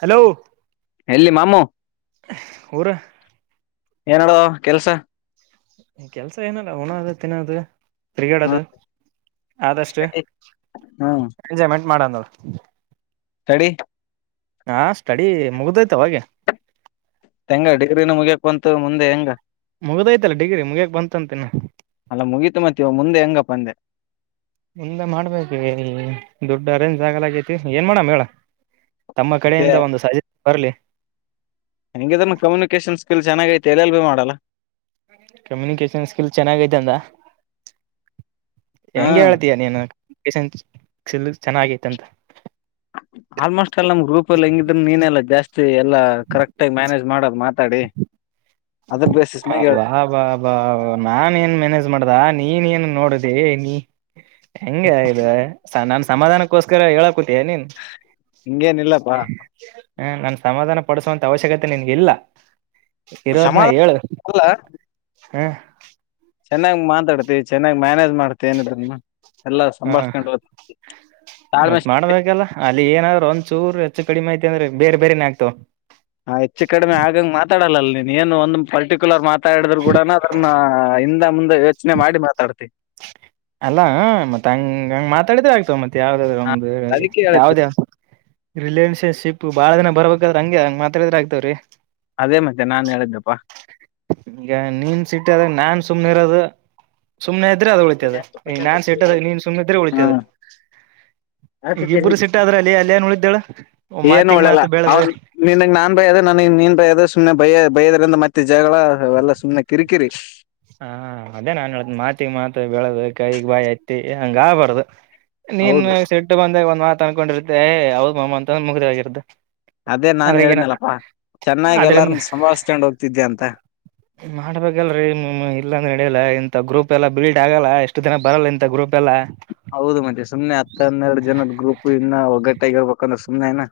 Hello ಎಲ್ಲಿ ಮಾಾಮೂ ಊರು ಏನಡುವ ಕೆಲ್ಸ ಕೆಲ್ಸ ಏನಲ್ಲ ಉಣ್ಣದು ತಿನ್ನದು ಹ ತಿರುಗಾಡದು ಆದಷ್ಟು ಸ್ಟಡಿ ಹ್ಮ ಎಂಜಾಯ್ಮೆಂಟ್ [unintelligible] ಮಾಡಣವರು ತಡಿ ಹಾ ಸ್ಟಡಿ ಮುಗ್ದಯ್ತ ಅವಗೆ ಹೆಂಗ ಡಿಗ್ರಿ ಮುಗಿಯಕ್ ಬಂತು ಮುಂದೆ ಹೆಂಗ ಮುಗ್ದೈತಲ್ಲ ಡಿಗ್ರಿ ಮುಗಿಯಕ್ ಬಂತಂತಿನ ಅಲ್ಲ ಮುಗೀತು ಮತ್ತವ ಮುಂದೆ ಹೆಂಗಪ್ಪ ಅಂದೆ ಮುಂದೆ ಮಾಡ್ಬೇಕು ದುಡ್ಡ ಅರೇಂಜ್ ಆಗಲಗೇತಿ ಏನ್ ಮಾಡೋ ಮ ತಮ್ಮ ಮತ್ತೆ ಕಡೆಯಿಂದ ಒಂದು ಸಹಾಯ ಬರಲಿ ಹೆಂಗಿದನು ಕಮ್ಯುನಿಕೇಶನ್ ಸ್ಕಿಲ್ ಚೆನ್ನಾಗ [unintelligible] ಎಲ್ ಭೀ ಮಾಡಲ್ಲ ಕಮ್ಯುನಿಕೇಶನ್ ಸ್ಕಿಲ್ ಚೆನ್ನಾಗೈತಂದ ಹಾ ಹೆಂಗಗೆ ಹೇಳ್ತಯ ನೀನು ಕಮ್ಯುನಿಕೇಶನ್ ಸ್ಕಿಲ್ ಚೆನ್ನಾಗೈತೆ ಅಂತ ಆಲ್ಮೋಸ್ಟ್ ಎಲ್ಲ ನಮ್ ಗ್ರೂಪ್ ಅಲ್ಲಿ ಹೆಂಗಿದ್ರ ನೀನೆ ಎಲ್ಲ ಜಾಸ್ತಿ ಎಲ್ಲ ಕರೆಕ್ಟ್ ಆಗಿ ಮ್ಯಾನೇಜ್ ಮಾಡೋದು ಮಾ ಮಾತಾಡಿ ಅದ್ರ ಬೇಸಿಸ್ ಮ್ಯಾಗ ಬಾ ಹೇಳ್ತಿ ಬಾ ಬಾ ನಾನ್ ಏನ್ ಮ್ಯಾನೇಜ್ ಮಾಡ್ದ ನೀನ್ ಏನ್ ನೋಡ ರ ನೀ [unintelligible] ಹೆಂಗೆ ಇದು ನಾನ್ ಸಮಾಧಾನಕ್ಕೋಸ್ಕರ ಹೇಳಕೂತಯ ನೀನ್ ಹಂಗೇನಿಲ್ಲಪ್ಪಾ ಹಾ ನಾನ್ ಸಮಾಧಾನ ಪಡಿಸುವಂತ ಅವಶ್ಯಕತೆ ನಿನ್ಗೆ ಇಲ್ಲ ಸಮಾಧಾನಲ್ಲ ಹ್ಮ ಚೆನ್ನಾಗ್ ಮಾತಾಡ್ತಿ ಚೆನ್ನಾಗ್ ಮ್ಯಾನೇಜ್ ಮಾಡ್ತಿ ಏನಿದನು ಹ್ಮ ತಾಳ್ಮೆ ಮತ್ ಮಾಡ್ಬೇಕಲ್ಲ ಅಲ್ಲಿಗೆ ಏನಾದರೂ ಒಂದು ಚೂರ್ ಹೆಚ್ಚು ಕಡಿಮಯಐತಿ ಅಂದ್ರೆ ಬೇರೆ ಬೇರೆನೆ ಆಗ್ತವೆ ನೀನು ಒಂದ ಪರ್ಟಿಕ್ಯುಲರ್ ಮಾತಾಡಿದ್ರು ಕೂಡನ ಅದನ್ನ ಹಿಂದ ಮುಂದೆ ಯೋಚನೆ ಮಾಡಿ ಮಾತಾಡ್ತಿ ಅಲ್ಲ ಮತ್ತತ್ ಹಂಗ ಹಂಗ ಮಾತಾಡಿದೆ ಆಗ್ತವೆ ಮತ್ತತ್ ಯಾವ್ದಾದ ಹ ಗೆ ಅದಕ್ಕೆ ಹೇಳಿದ್ದು ಯಾವ್ದ ಯಾವ [unintelligible] ರಿಲೇಷನ್ಶಿಪ್ ಬಾಳ ದಿನ ಬರ್ಬೇಕಾದ್ರ ಹಂಗೆ ಹಂಗ ಮಾತ್ರ್ರೆ ಆಗ್ತವ್ರೀ ಅದೇ ಮತ್ತೆ ನಾನ್ ಹೇಳಿದ್ದಪ್ಪಾ ಈಗ ನೀನ್ ಸಿಟ್ಟ ಅದಾಗ ನಾನ್ ಸುಮ್ನೆ ಇರದು ಸುಮ್ನೆ ಇದ್ರೆ ಅದು ಉಳಿತದ ನಾನ್ ಸೆಟ್ಟದಾಗ ನೀನ್ ಸುಮನೆ ಇದ್ರೆ ಉಳಿತದ ಹ್ಮ್ ಈಗ ಇಬ್ಬರು ಸಿಟ್ಟಾದ್ರ ಅಲ್ಲಿ ಅಲ್ಲೇನ್ ಉಳಿತೇಳ ಏನು ಮಾತಿಗ್ ಒಳ್ಳಲ್ಲ ಮಾತು ಬೆಳೆದು ಅವನ್ ನಿನ್ನಗ್ ನಾನ್ದ ನ್ ನೀನ್ ಬ ಸುಮ್ನೆ ಬಯ ಬಯದ್ರಿಂದ ಮತ್ತೆ ಜಗಳೆಲ್ಲ ಸುಮ್ಮನೆ ಕಿರಿಕಿರಿ ಹಾ ಅದೇ ನಾನ್ ಹೇಳಳ್ತ ಮಾತಿಗೆ ಮಾತ್ ಬೆಳೆದು ಕೈಗ್ ಬಾಯಿ ಹತ್ತಿ ಹಂಗ ಬಾರದು ನೀನ್ ಹೌದು ಸಿಟ್ಟು ಬಂದಾಗ ಒಂದ್ ಮಾತ ಅನ್ಕೊಂಡಿರತ್ತೆ ಅವದ ಮಾಮ್ಮ ಅಂತಂದ ಮುಗ್ರ ಆಗಿರ್ದ ಅದೇ ನಾನ್ ಹೇಳನಲಪ್ಪಾ ಚೆನ್ನಾಗಿ ಅದ್ರಿಂದ ಎಲ್ಲಾರನ್ನ ಸಂಭಸ್ಕ್ಯಾಂಡ್ ಹೋಗ್ತಿದ್ದೆ ಅಂತ ಮಾಡ್ಬೇಕಲ್ರರಿ ಇಲ್ಲ ಅಂದ್ರ ನಡಿಯಲ್ಲ ಇಂಥ ಗ್ರೂಪ್ ಎಲ್ಲಾ ಬಿಲ್ಡ್ ಆಗಲ್ಲ ಎಷ್ಟು ದಿನ ಬರಲ್ಲ ಇಂಂತ ಗ್ರೂಪ್ ಎಲ್ಲ ಹೌದು ಮತ್ತೆ ಸುಮ್ನೆ ಹತ್ತ ಹನ್ನೆರಡು ಜನದ ಗ್ರೂಪ್ ಇನ್ನ ಒಗ್ಗಟ್ಟಾಗಿರ್ಬೇಕಂದ್ರೆ ಸುಮನೆ ನ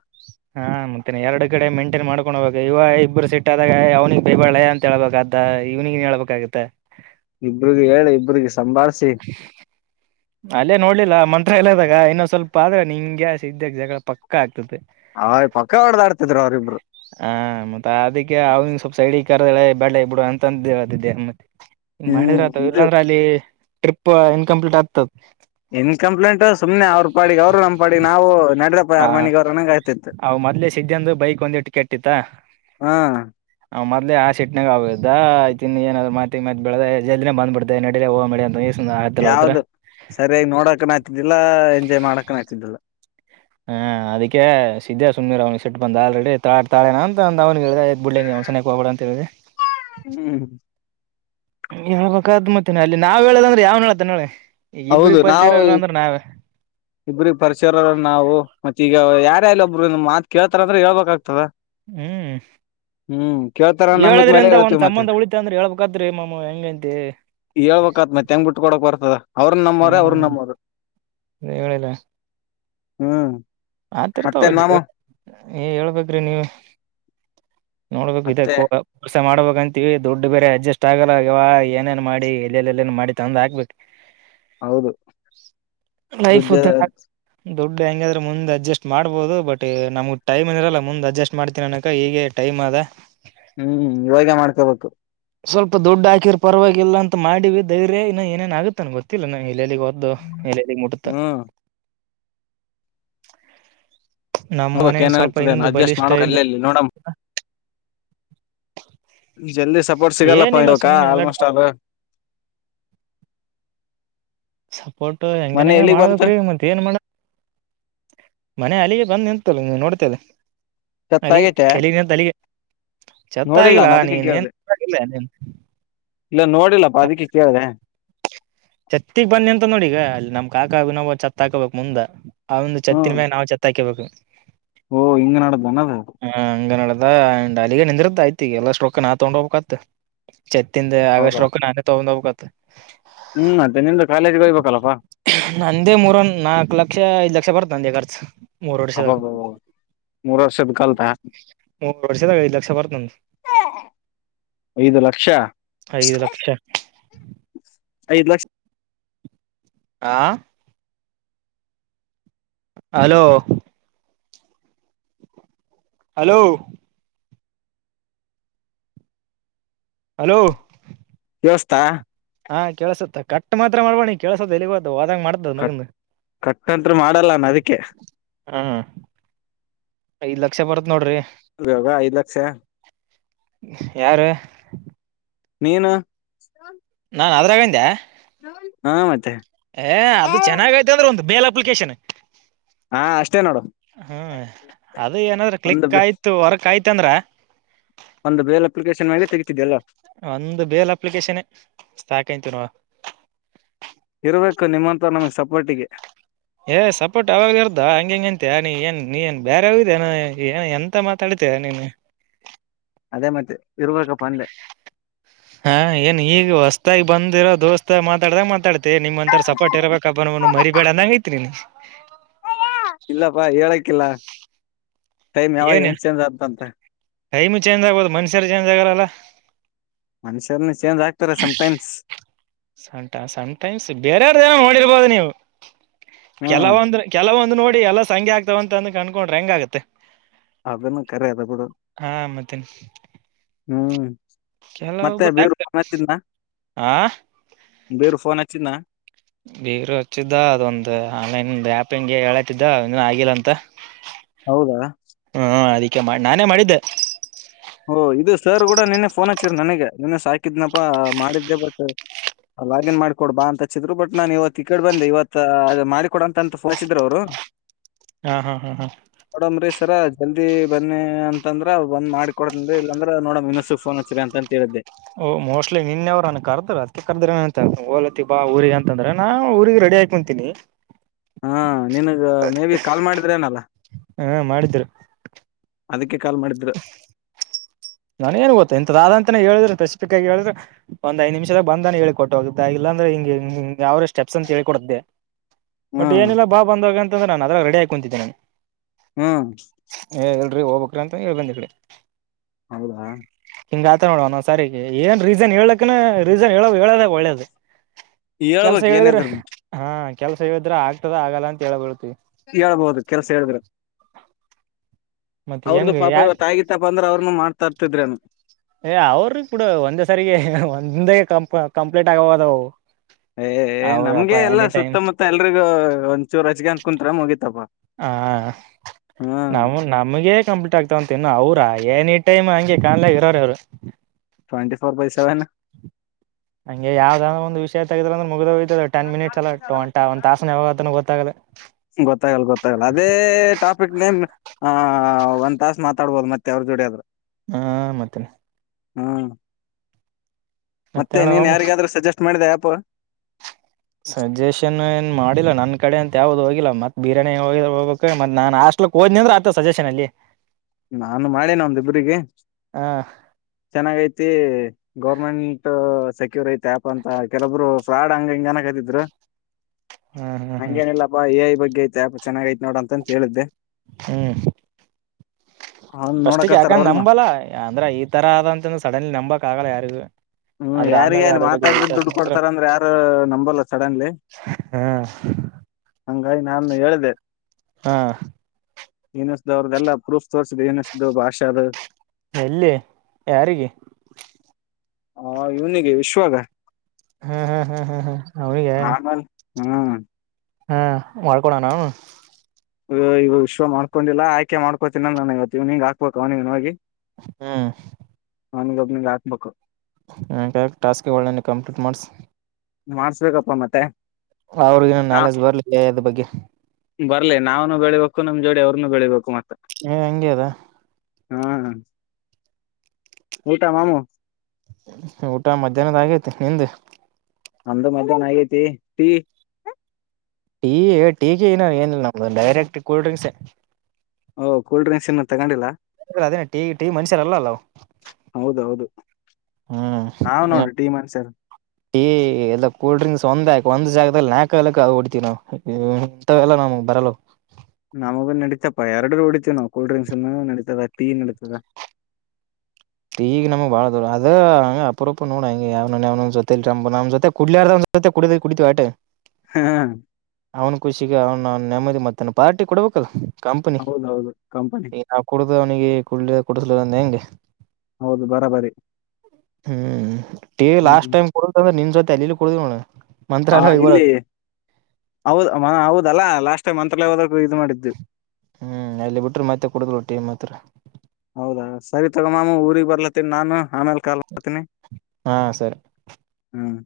ಹಾ ಮತ್ತೇನೆ ಎರಡು ಕಡೆ ಮೇಂಟೇನ್ ಮಾಡ್ಕೊಂಡು ಹಬೇಕ ಇಾಗ ಇಬ್ಬರು ಸಿಟ್ಟ ಆದಾಗ ಅವ್ನಿಗ್ ಬೈಬಾಳೆ ಅಂತೇಳ್ಬಬೇಕಕ್ದು ಈವ್ನಿಂಗ್ [unintelligible] ಹೇಳ್ಬೇಕಾಗುತ್ತೆ ಇಬ್ಬರುಗೆ ಹೇಳಿ ಇಬ್ಬರುಗೆ ಸಂಭಾಳ್ಸಿ ಅಲ್ಲೇ ನೋಡ್ಲಿಲ್ಲ ಮಂತ್ರ ಎಲ್ಲದಾಗ ಇನ್ನೊಂದ್ ಸ್ವಲ್ಪ ಆದ್ರೆ ನಿಂಗೆ ಸಿದ ಜಗಳ ಪಕ್ಕ ಆಗ್ತ ಹ್ ಪಕ್ಕ ಹೊಡ್ದ ಆಡ್ತಿದ್ರು ಅವ್ರಿಬ್ರು ಹ ಮತ್ತತ್ ಅದಕ್ಕೆ ಅವಿಗೆ ಸ್ವಲ್ಪ ಸೈಡಿ ಕದಳೆ ಬಳೆ ಬಿಡು ಅಂತಂದ ಹೇಳಿದ್ದ ಮತ್ತೆ ಹ ಹ್ಮ್ ಮಾಡಿದ್ರ ಆತವ ಇದು ಇಲ್ಲಾಂದ್ರೆ ಅಲ್ಲಿ ಟ್ರಿಪ್ ಇನ್ಕಂಪ್ಲೀಟ್ ಆಗ್ತದ ಇನ್ ಕಂಪ್ಲೇಂಟ್ ಸುಮ್ನೆ ಅವ್ರರು ಪಾಡಿಗೆ ಅವರು ನಮ್ ಪಾಡಿಗೆ ನಾವು ನಡ್ರಪ್ಪ ಹ, ಯಾರ್ ಮನೆಗ್ ಅವ್ರ ಅನ್ನಂಗ ಆಯ್ತಿತ್ತು ಅವನು ಮೊದಲೇ ಸಿದ್ದುಂದು ಬೈಕು ಒಂದು ಈಟ್ಟು, ಕೆಟ್ಟಿತು. ಹಾ [inaudible] ಆ ಮೊದಲೇ ಆಸಿಡ್ನಾಗ, ಇತ್ಯೆಂಧ, ಎನ್ನುವಾದರೂ, ಮಾಡಬೇಕು. [inaudible] ಬೆಳ್ಳಗೆ, ಬೆಳದೆ ಜಲ್ದಿನ ಬಂದುಬಿಡುತ್ತಾನೆ, ನಾಡಿರಿ, ಬೇಗ, ನಡೀರಿಯಾನುತ್ತಾನೆ, ಎಸ್ಟು.. [unintelligible] ಯಾವ್ದ, ಸರಿಯಾಗಿ, ನೋಡಕನ, ಆ್ತದ್ದಿಲ್ಲ ಎಂಜಾಯ್, ಮಾಡಕನ ಆ್ತದ್ದಿಲ್ಲ? [inaudible] ಹಾ, ಅದಕ್ಕೆ ಸಿದ್ಯ, ಸುಮ್ನೀರು, ಅವ್ನಿಗೆ ಸಿಟ್ ಬಂದ, ಆಲ್ರೆಡಿ ತಾತಾಳೆನ, ಅಂತಂದ ಅವನ. [inaudible] ಅಯ್ತು, ಹೇಳದೇ,, ಬಿಡ್ಳ್ಳ, ನೀ ಒ್ಸನ ಹೋಗ ಅಂತ ಹೇಳಿದೇ? [unintelligible] ಹ್ಮ್. [unintelligible] ಹೇಳಬೇಕು, ಮತ್ತೇನ ಅಲ್ಲಿ ನಾವ್ ಹೇಳದಂದ್ರೆ ಯಾವ್ನ್ ಹೇಳತನೆ, ಅಲ್ಲಿ. [inaudible] ಹೌದು, ನಾವು ಇಬ್ರ ಪರಿಚರ, ನಾವು ಮತ್ತ ಈಗ ಯ. [inaudible] ಇಲ್ಲ, ಒಬ್ಬರು, ಮಾತುಕೇಳುತ್ತಾರಾಂದ್ರೆ, ಹೇಳಬೇಕು, ಹಾಗುತ್ಹಾಧೆ. [unintelligible] ಹ್ಮ್. ಕೇಳ್ತಾರ [inaudible] ನಂಬಕ್ ಮೇಲೆ ಹೇಳದ್ರಿಂದ ಒಂದ್ ಹೇಳ್ತಿವಿ ಮತ್ತೆ ಸಂಬಂಧ ಉಳಿತ ಅಂದ್ರೆ! ಹೇಳುಬೇಕುಯಂಡ್ರಿ, ಮಮ್ಮ ಹೆಂಗೈಂತೆ? [inaudible] ಹೇಳ್ಬೇಕಕ್ತ್, ಮತ್ತೆ, ಹೆಂಗೆ, ಬಿಡುಕೊಡೆಕೇಬರುತೇ? [inaudible] ಅವರುನು, ನಮ್ಮೋರು, ಅವರು, ಹ್ಮ್ ನಮ್ಮರು, ಹೇಳಿಲ್ಲ ಹ್ಮ್. [inaudible] ಆತಿರ್ತಾವ, ಮತ್ತೇನ್ ಮಾಮು ಜಲ್, ಏ ಹೇಳ್ಬೇಕ್ರಿ ನೀವೂ? [unintelligible] ನೋಡಬೇಕು, ಇದೇ, ಮತ್ತೆ ಕೋರಾ? [inaudible] ಇಷ್ಟ, ಮಾಡ್ಬೇಕಂತೀವಿ ದುಡ್ ಬೇರೆ ಅಡ್ಜಸ್ಟ್ ಆಗಲ್ಲ ಅಗವಾ ಏನೇನ್ ಮಾಡಿ ಎಲೇಲಿ, ಎಲ್ಲ ಏನ್ ಮಾಡಿ ತಂದು, ಹಾಕ್ಬೇಕು? [inaudible] ಹೌದು, ದುಡ್ಡು ಜಗಳ ಆಯ್ತು. [inaudible] ದೊಡ್ಡ, ಹೆಂಗಾದ್ರ, ಮುಂದೆ. [inaudible] ಅಡ್ಜಸ್ಟ್ ಮಾಡ್ಬಹುದು! ಬಟ್ ನಮ್ಗ್ ಟೈಮ್ಏ ಇರಲ್ಲ, ಮುಂದ್ ಅಡ್ಜಸ್ಟ್ ಮಾಡ್ತೀನಿ ಅನಕ ಹೀಗೆ ಟೈಮ್, ಅದೇ? [inaudible] ಹ್ಮ್ ಇವಾಗ ಮಾಡ್ಕೋಬೇಕು ಸ್ವಲ್ಪ, ದುಡ್ ಹಾಕಿರ್ ಪರವಾಗಿಲ್ಲ! ಅಂತ ಮಾಡೀವಿ, ಧೈರ್ಯ, ಇ ಏನೇನು, ಆಗುತ್ತಾನನ್ ಗೊತ್ತಿಲ್ಲ, ನ. [inaudible] ಎಲ್ಲೆಲ್ಲೂ ಹೋಗುದೂ, ಎಲ್ಲಲೀಗೆ, ಮುಟ್ಟುತ್ತೆ? [inaudible] ಹ್ಮ್ [unintelligible] [inaudible] ನೋಡು ಬೇಕು ಮನೆಗ್ ಸ್ವಲ್ಪ ಏನಾಗುತ್ತೋ, ಏನೋ, ಹಿಂದ್ ಅಡ್ಜಸ್ಟ್ ಬಲಿಷ್ಠ ಮಾಡಬೇಕಲ್ಲ, ಇದ್ರ ಅಡ್ಜೆಸ್ಟ್, ಮಾಡಬೇಕು, ಅಲಿಯಲಿ. [inaudible] ಈ. [inaudible] ಜಲ್ದಿ, ಸಪೋರ್ಟ್ ಸಿಗಲ್ಲಪ್ಪ ಏನಿಲ್ಲ ಇಕ ಸುಮ್ನೆ ಎಲ್ಲ ಆಲ್ಮೋಸ್ಟ್ ಅದು? [inaudible] ಸಪೋರ್ಟ್, ಹೆಂಗೇನ, ಹೆಂಗನ್, ಎಲ್ಲಿಗ್ ಬಂತು ಮಾಡ್ಬೇಕ್ರೀ! ಮತ್ತೆ, ಏನ್ ಮಾಡ. [inaudible] ಮನೆ, ಅಲ್ಲಿಗೆ, ಬಂದ್ ನಿಂತಲ್ಲ! ನೀನ್ ನೋಡ್ತ್ಯಲ್ಲ? [inaudible] ಅಲ್ಲಿಗೆ, ಕತ್ತಾಗೈತೆ ಎಲ್ಲಿಗೆ, ಅಂತ, ಅಲ್ಲಿಗೆ. [inaudible] ಚತ್ತ, ನೋಡಿಲ್ಲ ಆಗಿಲ್ಲ, ನಾ ಅದಕ್ಕೆ ನೀನ್, ಏನ್, ಕೇಳ್ದೆ ಮಾಡಿಲ್ಲ, ನೀನು! [unintelligible] ಇಲ್ಲ, ನೋಡಿಲ್ಲಪ್ಪಾ! ಅದಕ್ಕೆ ಕೇಳಿದೆ? [inaudible] ಛತ್ತಿಗ್, ಬನ್ನಿ ಅಂತ ನೋಡಿ ಈಗ! ಅಲ್ಲಿ ನಮ್ ಕಾಕಾ ಅಭ ನಾವು ಛತ್ ಹಾಕೋಬೇಕಕ್ ಮುಂದ? [inaudible] ಆ, ಒಂದುಛತ್ತಿನ ಹ್ಮ್ ಮೇಲೆ ನಾವು ಚಾಥಿ, ಅಳುಬೆಕ್ಕು. [inaudible] ಓ, ಹಿಂಗ, ನಡುದಾಧ, ಅದು? [inaudible] ಅಲ್ಲ ಅ ಅಲ್ಲಿಗೆ ನಿಂದಿರುತ್ತೆ ಆಕೆಯಷ್ಟು ತಗೊಂಡು ಹೋಗಬೇಕಾಗುತ್ತೆ? [inaudible] ಚತ್ತಿಂದ, ಆಗಸ್ ಹೌದಾ ರೊಕ್ಕ ನಾನೇ ತೊಗೊಂಡ್ ಹೋಗ್ತದೇ? [inaudible] ಹ್ಮ್ ಮತ್ತೆ ನಿಂದು ಕಾಲೇಜ್ಗೆ ಹೋಗ್ಬೇಕಲ್ಲಪ್ಪಾ ನಂದೇ, ಮೂರು, ನಾಕ್ಲಕ್ಷ, ಐದ್ ಲಕ್ಷ ಬರ್ತ. [unintelligible] ನಂದೇ ಕರ್ತು. [inaudible] ಅಬ್ಬಬ್ಬಾ! [inaudible] ಮೂರು, ವರ್ಷದ, ಐದು, ಲಕ್ಷ ಬರುತ್ತೆ ನಂದು! ಐದು ಲಕ್ಷ [inaudible] ಐದು, ಲಕ್ಷ. [inaudible] ಐದ್, ಲಕ್ಷ. [inaudible] ಆ! [inaudible] ಹಲೋ! [inaudible] ಹಲೋ! [inaudible] ಹಲೋ? [inaudible] ದೋಸ್ತ! [inaudible] ಹಾ, ಕೇಳುಸುತ್ತೆ, ಕಟ್ ಮಾತ್ರ ಮಾಡಬೇಡ! ಕೇಳುಸುತ್ತೇ, ಹೇಳಿಯೋಗು. [inaudible] ಹೋದಾಗ, ಮಾಡ್ತೀನಿ, ಕಟ್ ನನಗೇನು, ಕಟ್ಟಂತ್ರ ಮಾಡಲ್ಲ ನಾ ಅದಕ್ಕೆ ಹಾ. [inaudible] ಐದ್, ಲಕ್ಷ, ಬರುತ್ತೆ, ನೋಡ್ರಿ? ಇವಾಗ ಐದ್ ಲಕ್ಷ [inaudible] ಯಾರು ನೀನು ಹಾ ಅದ್ರಾಗಂದೆ ಹಾ ಮತ್ತೆ ಏ ಅದು ಹಾ ಚೆನ್ನಾಗ್ಐ್ತ ಅಂದ್ರೆ ಒಂದು ಬೇಲ್ ಅಪ್ಲಿಕೇಶನ್ ಅಷ್ಟೇ ನೋಡು ಹ್ಮ ಅದ ಏನಾದ್ರೆ ಒಂದು ಕ್ಲಿಕ್ ಆಯ್ತು ವರ್ಕ್ ಆಯ್ತು ತ್ತಂದ್ರೆ ಒಂದು ಬೇಲ್ ಅಪ್ಲಿಕೇಶನ್ ಮಾಡಿ ತೆಗಿತಿದ್ದೆ ಎಲ್ಲ ಒಂದು ಬೇಲ್ ಅಪ್ಲಿಕೇಶನ್ ಸಾಕಾಯತು ನ [unintelligible] ಇರ್ಬೇಕು ನಿಮ್ಮಂತ ನಮಗ್ ಸಪೋರ್ಟಿಗೆ ಏ ಸಪೋರ್ಟ್ ಅವಾಗ ಇರ್ ಹಂಗ ಹೆಂಗೆ ಅಂತೆ ನೀ ಏನ್ ನೀನ್ ಬೇರೆ ಅವ ಏ ಎಂತ ಮಾತಾಡ ತ್ತ ನಿನ್ನನೆ ಅದೇ ಮತ್ತೆ ಇರ್ಬೇಕಪ್ಪಂದೆ ಹಾ ಏನ್ ಈಗ ಹೊಸತಾಗಿ ಬಂದಿರೋ ದೋಸ್ತ ಮಾತಾಡ್ದಾಗ ಮಾತಾಡ್ತಿ ಮ ನಿಮ್ಂತ ಸಪರ್ಟ್ ಇರರ್ಬೇಕಪ್ಪ ಬ ಮರಿ ಬೇಡ ಅಂಗ ಐತ್ರಿ ನೀ ಇಲ್ಲಪ್ಪಾ ಹೇಳಕ್ಕಿಲ್ಲ ಟೈಮ್ ಯಾವಾಗ ಎಂಗ್ಸ್ ಚೇಂಜ್ ಆತು ಅಂತೆ ಮ್ ಚೇಂಜ್ ಆಗ್ಬಹದು ಮನುಷ್ಯರು ಚೇಂಜ್ ಆಗಾರಲ್ಲ ಮನುಷ್ಯರನ್ನ ಚೇಂಜ್ ಆಗ್ತಾರೆ ಸಮ್ಟಮ್ಸ್ ಟ ಸಂಟೈಮ್ಸ್ ಬೇರೆಯವರ ದನ ನೋಡಿರ್ಬೋದು ನೀವು ಹ್ಮ್ ಕೆಲವೊಂದು ಕೆಲವೊಂದು ನೋಡಿ ಎಲ್ಲ ಸಂಆಗ್ತಾವ ಅ ಕಕೊಂಡ್ರೆ ಹೆಂಗ ಆಗತ್ತೆ ಅದನ್ನು ಕರದ ಬಿೂಡ ಹಾ ಹ್ಮ್ ಕೆಲ ಮತ್ತೆ ಬೇರು ಫೋನ್ ಹಚ್ಚಿದ್ನ ಆ ಬೇರು ಫೋನ್ ಹಚ್ಚಿದ್ನ ಬೇಗ್ರ ವಚ್ಚದಾ ಅದು ಒಂದು ಆನ್ಲೆನ್ ಒ ಆಪ್ ಪ್ಪ ಹೆಂಗೆ ಹೇಳತಿದ್ದ ಇನು ಆಗಿಲ್ಲ ಅಂತ ಹೌದಾ ಓಕೆ ಮಾಡಿ ನಾನೇ ಮಾಡಿದ್ದೆ ಹಓ ಇದು ಸರ್ ಕೂಡ ನಿನ್ನೆ ಫೋನ್ ಹಚ್ಚಿರ ನನಗೆ ನಿನ್ನೆ ಸಾಕಿದ್ನಪಾ ಮಾಡಿದ್ದೆ ಬಟ್ ಲಾಗಿನ್ ಮಾಡ್ಕೊಡ್ ಬಾ ಅಂತ ಹಚ್ಚಿದ್ರು ಬಟ್ ನಾನ್ ಇವತ್ತು ಟಿಕೆಟ್ ಬಂದೆ ಇವತ್ ಅದು ಮಾಡಿಕೊಡ ಅಂತ ಫೋಸಿದ್ರು ಅವ್ರು ಹಾ ಹಾ ಹಾ ಹಾ ನೋಡಂಬ್ರೀರ ಜಲ್ದಿ ಬನ್ನಿ ಅಂತಂದ್ರ ಬಂದ್ ಮಾಡ್ಕ ಕೊಡ್ತ ಇಲ್ಲಂದ್ರ ನೋಡ ವಿನಸುಫೋನ್ಚ್ರಿ ಅಂತ ಹೇಳಿದ್ದೆ ಓ ಮೋಸ್ಟ್ ನಿನ್ನೆವರುನ್ ಕರ್ದ ಅತ್ತ ಕರ್ದ್ರ ಅಂತ ಓಲತ್ತತಿ ಬಾ ಊರಿಗೆ ಅಂತಂದ್ರ ನಾ ಊಗರ ಕಡಿ ಹಯಕ ಕುಂತೀನಿ ಹಾ ನಿನಗ ಮೇ ಬಿ ಕಾಲ್ ಮಾಡಿದ್ರೆ ನಲ್ಲ ಹಾ ಮಾಡಿದ್ರು ಅದಕ್ಕೆ ಕಾಲ್ ಮಾಡಿದ್ರ ನಾನೇಏನ್ ಗೊತ್ತ ಎಂತದ ಅಂತೇ ಹೇಳಿದ್ರೆ ಸ್ಸಿಕ್ ಆಗ ಹೇಳ್ರೆ ಒಂದ್ ಐ್ಮ ನಿಮಿಷಾಗ ಬಂದಾನ ಹೇಳಿ ಕೊಟ್ಟೋಗ ಇದಾಗಿಲ್ಲ ದ್ರೆ ಹಿಂಗ ಯಾವ್ರ ಸ್ಟೆಪ್ಸ್ ಅಂತ ಹೇಳಿ ಕೊಡ್ದೆ ಬಟ್ ಹ್ಮ್ ಏನಿಲ್ಲ ಬಾ ಬಂದಾಗ ಅಂತ್ರೆ ನಾನ ಅದ್ರೆ ರೆಡಿ ಹಾಕೊಂತಿದ್ದಿ ನಾನು ಹ್ಮ್ ಹೋಗ್ಬೇಕಕ್ ಅಂತ ಹೇಳಿ ಬಂದ್ ಈ ಕಡೆ ಹೌದಾ ಹಿಂಗ ಆತ ನೋಡುವಣ ನ ಸರಿ ಏನ್ ರೀಸನ್ ಹೇಳಕನ ರೀಸನ್ ಹೇಳ ಹೇಳದ ಒಳ್ಳೇದು ಕೆಲ್ಸ ಹೇಳ್ಬೇಕ್ ಹೇಳಿದ್ರೆ ಏನಿದ್ರ ಹಾ ಕೆಲ್ಸ ಹೇಳಿದ್ರೆ ಆಗ್ತದ ಆಗಲ್ಲ ಅಂತ ಹೇಳ್ತಿವಿ ಹೇಳ್ಬಹದು ಕೆಲಸ ಹೇಳಿದ್ರೆ ಮತ್ತೆ ಹೆಂಗ ಅವ್ರ್ಪಾಪ ಯ ಇವತ್ತುಗತ್ತಪ್ಪ ಅಂದ್ರ ಅವ್ರನು ಮಾಡ್ತಾಡ್ತಿದ್ರೇನು ಏ ಅವ್ರ ಕೂಡ ಒಂದೇ ಸಾರಿಗೆ ಒಂದೇ ಕಂಪ್ ಕಂಪ್ಲೀಟ್ ಆಗದವು ಏ ನಮ್ಗೆ ಎಲ್ಲಾ ಟೈಮ್ ಸುತ್ತಮುತ್ತ ಎಲ್ರಿಗೂ ಒಂಚೂರು ಹಚ್ಚಿಕೊಂಡು ಕುತರ ಮುಗಿತಪ್ಪ ಹ ಹ್ಮ್ ನವುನಮಗೆ ಕಂಪ್ಲೀಟ್ ಆಗ್ತಾವಂತ ನು ಅವವು ಏನಿ ಟೈಮ್ ಹಂಗೆ ಕಾಣಲ ಇರೋರ ಅವರು ಟ್ವೆಂಟಿ ಫೋರ್ ಬೈ ಸೆವೆನ್ ಹಂಗೆ ಯಾವ್ದದಾದ ಒಂದು ವಿಷಯ ತಗ್ರಂದ್ರೆ ಮುಗ್ದಹೋಯ್ತು ಟೆನ್ ಮಿನಿಟ್ಸ್ ಎಲ್ಲ ಒಂಟ ಒಂದ್ ತಾಸನ ಯಾವಾಗ ಗೊತ್ತಾಗದೆ ಗೊತ್ತಾಗಲ್ಲ ಗೊತ್ತಾಗಲ್ಲ ಅದೇ ಟಾಪಿಕ್ ನೇಮ್ ಹ ಒಂದ್ ತಾಸ ಮಾತಾಡ್ಬೋದು ಮತ್ತೆ ಅವ್ರರು ಜೋಡಿ ಆದ್ರರು ಹಾ ಮತ್ತೇನೆ ಹ್ಮ್ ಮತ್ತೆ ಮತ್ತೇನ ನೀನ್ ಯಾರಿಗಾದ್ರೂ ಸಜೆಸ್ಟ್ ಮಾಡಿದೆ ಯಾಪ್ ಯಾವ್ದ್ ಹೋಗಿಲ್ಲ ಮತ್ ಬಿರ್ಯಾನಿ ಹ ಹೋಗಕ್ ಮತ್ ನಾನ್ ಹಸ್ಟಲ ಹೋದ್ನ ಅಂದ್ರೆ ಆತ ಸಜೆಷನ್ ಅಲ್ಲಿ ನಾನು ಮಾಡೇನ ಒಂದಿಬ್ಬ್ರರಿಗೆ ಹ ಚೆನ್ನಾಗ ಐಟಿ ಗೌರ್ಮೆಂಟ್ ಸೆಕ್ಯೂರ್ ಐತೆ ಆಪ್ ಅಂತ ಕೆಲೊಬ್ರು ಫ್ರಾಡ್ ಹಂಗ ಹಿಂಗ ಜನಕತಿದ್ರು ಹ್ಮ್ ಹ್ಮ್ ಹಂಗೇಏನಿಲ್ಲಪ್ಪಾ ಎ ಐ ಬಗ್ಗೆ ಐತೆ ಅ ಚೆಗ ಐತ್ ನೋಡ ಅಂತಂತ ಹೇಳಿದ್ದೆ ಹ್ಮ್ ಅವ್ನ್ ಪ್ರಸ್ಕ್ಕೆ ನೋಡಕತ್ತಾರ ಯಾಕಂದ ಅವ್ರನು ನಂಬಲ್ಲ ಅಂದ್ರ ಈ ತರ ಆದಂತ ಸಡನ್ಲಿ ನಂಬಕ್ ಆಗಲ್ಲ ಯಾರಿಗೆ ಹ್ಮ್ ಯಾರಿಗ ಏನ್ ಮಾತಾಡಿದ್ರ ವಿಶ್ವಾಸ ದುಡ್ಡು ಮಾಡಿದ್ರ ಕೊಡ್ತಾರ ಅಂದ್ರ ಯಾರು ನಂಬಲ್ಲ ಸಡನ್ಲಿ ಹಾ ಹಂಗಾಗಿ ನಾನು ಹೇಳಿದೆ ಹಾ ಯನಸ್ದ ಅವ್ರ್ದಲ್ಲಾ ಪ್ರೂಫ್ ತೋರ್ರಿಸಿದ್ ಯನಸದ ಭಾಷದು ಎಲ್ಲಿ ಯಾರಿಗೆ ಹಾ ಇವನಿಗೆ ವಿಶ್ವಾಗ ಹ್ಮ್ ಹ್ಮ್ ಹ್ಮ್ ಹ್ಮ್ ಹಾ ಅವನೀಗ ಆಮೇಲೆ ಹ್ಮ್ ಹ್ಮ ಮಾಡ್ಕೊಂಡನ ಅವನು ಈ ವಿಶವ ಮಾಡ್ಕೊಂಡಿಲ್ಲ ಆಯ್ಕೆ ಮಾಡ್ಕೊತೀನ ನಾನ ಇವತ್ತು ಇವಗ್ ಹಾಕ್ಬೇಕಕ್ ಅವನಿಗೆ ಹೋಗಿ ಹ್ಮ್ ನನಗ ಒಬ್ನಿಗೆ ಹಾಕ್ಬೇಕು ನಾ ಟಾಸ್ಕ್ ಒಳ್ಳೆನೆ ಕಂಪ್ಲೀಟ್ ಮಾಡ್ಸು ಮಾಡಸ್ಬೇಕಪ್ಪ ಮತ್ತೆ ಅವ್ರಿಗಿನ ನಾಲೆಜ್ ಬರ್ಲಿ ಅದ್ರ ಬಗ್ಗೆ ಬರ್ಲಿ ನಾವನು ಬೆಳಿಬೇಕ ನಮ್ಮ ಜೋಡಿ ಅವ್ರನು ಬೆಳಿಬೇಕುತ್ತೆ ಏ ಹಂಗೆ ಅದ ಹ್ಮ್ ಊಟ ಮಾಮು ಊಟ ಮಧ್ಯಾಹ್ನದ ಆಗೈತಿ ನಿಂದು ಅಂದು ಮಧ್ಯಾಹ್ನ ಆಗೈತಿ ಟೀ ಟೀ ಟೀ ಕ ನ ಏನಿಲ್ಲ ನಮ್ದ ಡೈರೆಕ್ಟ್ ಕೂಲ್ ಡ್ರಿಂಕ್ಸ ಓಹ ಕೋಲ್ ಡ್ರಿಂಕ್ಸ್ ಇನ್ನೂ ತಗೊಂಡಿಲ್ಲಾ ಅದೇ ಟಿ ಟಿವ ಮನುಷ್ಯರಲ್ಲಲ್ಲವು ಹೌದ ಹೌದು ಹ್ಮ್ ನಾವ್ ನೋಡ್ರಿ ಟೀ ಮನ್ಷ್ಯರ್ ಟೀ ಎಲ್ಲ ಕೂಲ್ಡ್ರಿಂಕ್ಸ್ ಒಂದ ಒಂದ್ ಜಾಗದಲ್ಲಿ ನಾಕಕ ಹೊಡ್ತಿವಿ ನಾವವು ಇಥವೆಲ್ಲಾ ನಮ್ ಬರಲ್ಲ ನಮಗ ನಡೀತಪ್ಪಾ ಎರಡು ನೋಡಿತ ನ ಕೋಲ್ಡ್ ಡ್ರಿಂಕ್ಸ್ ನಡೀತದ ಟೀ ನಡೀತಾದ ಈಗ ನಮ್ಗ್ ಬಾಳ ದೂರ ಅದ ಹಂಗ ಅಪರಪ್ಪ ನೋಡಾಂಗ ಯಾವವ ಜೊಲ್ ನಮ್ಮ ಜೊತೆ ಕುಡಿಲರ್ಡ್ ಕುಡತ ಕುಡಿತಯೆ ಹಾ ಅವ್ನ್ ಖುಷಿಗೆ ಅವ್ನ ಅವ್ ನೆಮ್ಮದಿತ್ತ ಪಾರ್ಟಿ ಕೊಡ್ಬೇಕಲ್ ಕಂಪನಿ ಹೌದೌದು ಕಂಪನಿ ಈಗ ನಾವು ಕುಡುದ ಅವನಿಗೆ ಕುಡ್ ಕುಡಲಿಲ್ಲಂದ ಹೆಂಗೆ ಹೌದು ಬರಬರಿ ಹ್ಮ್ ಟ ಹ್ಮ್ ಲಾಸ್ಟ್ ಹ್ಮ್ ಟೈಮ್ ಕೊ ಅಂದ್ರೆ ನಿನ್ ಸ ತಲ್ಲಿಲಿ ಕುೂಡುದುಣ ಹಾ ಇಲ್ಲಿ ಹೌದ ಮ ಹೌದಲ್ಲಾ ಲಾಸ್ಟ್ ಟೈಮ್ ಅಂತ್ರಲ್ಲ ಹೋದ ಹ್ಮ್ ಅಲ್ಲಿ ಬಿಟ್ರೆ ಮತ್ತೆ ಕುಡುದ್ರು ಟೀಮ್ ಹತ್ರ ಹೌದಾ ಸರಿ ತಗೊ ಮಾಮ್ಮ ಊರಿಗೆ ಬರ್ಲತ್ತನಿ ನಾನು ಆಮೇಲ್ ಕಾಲ್ ಮಾಡ್ತಿನಿ ಹಾ ಸರಿ ಹ್ಮ್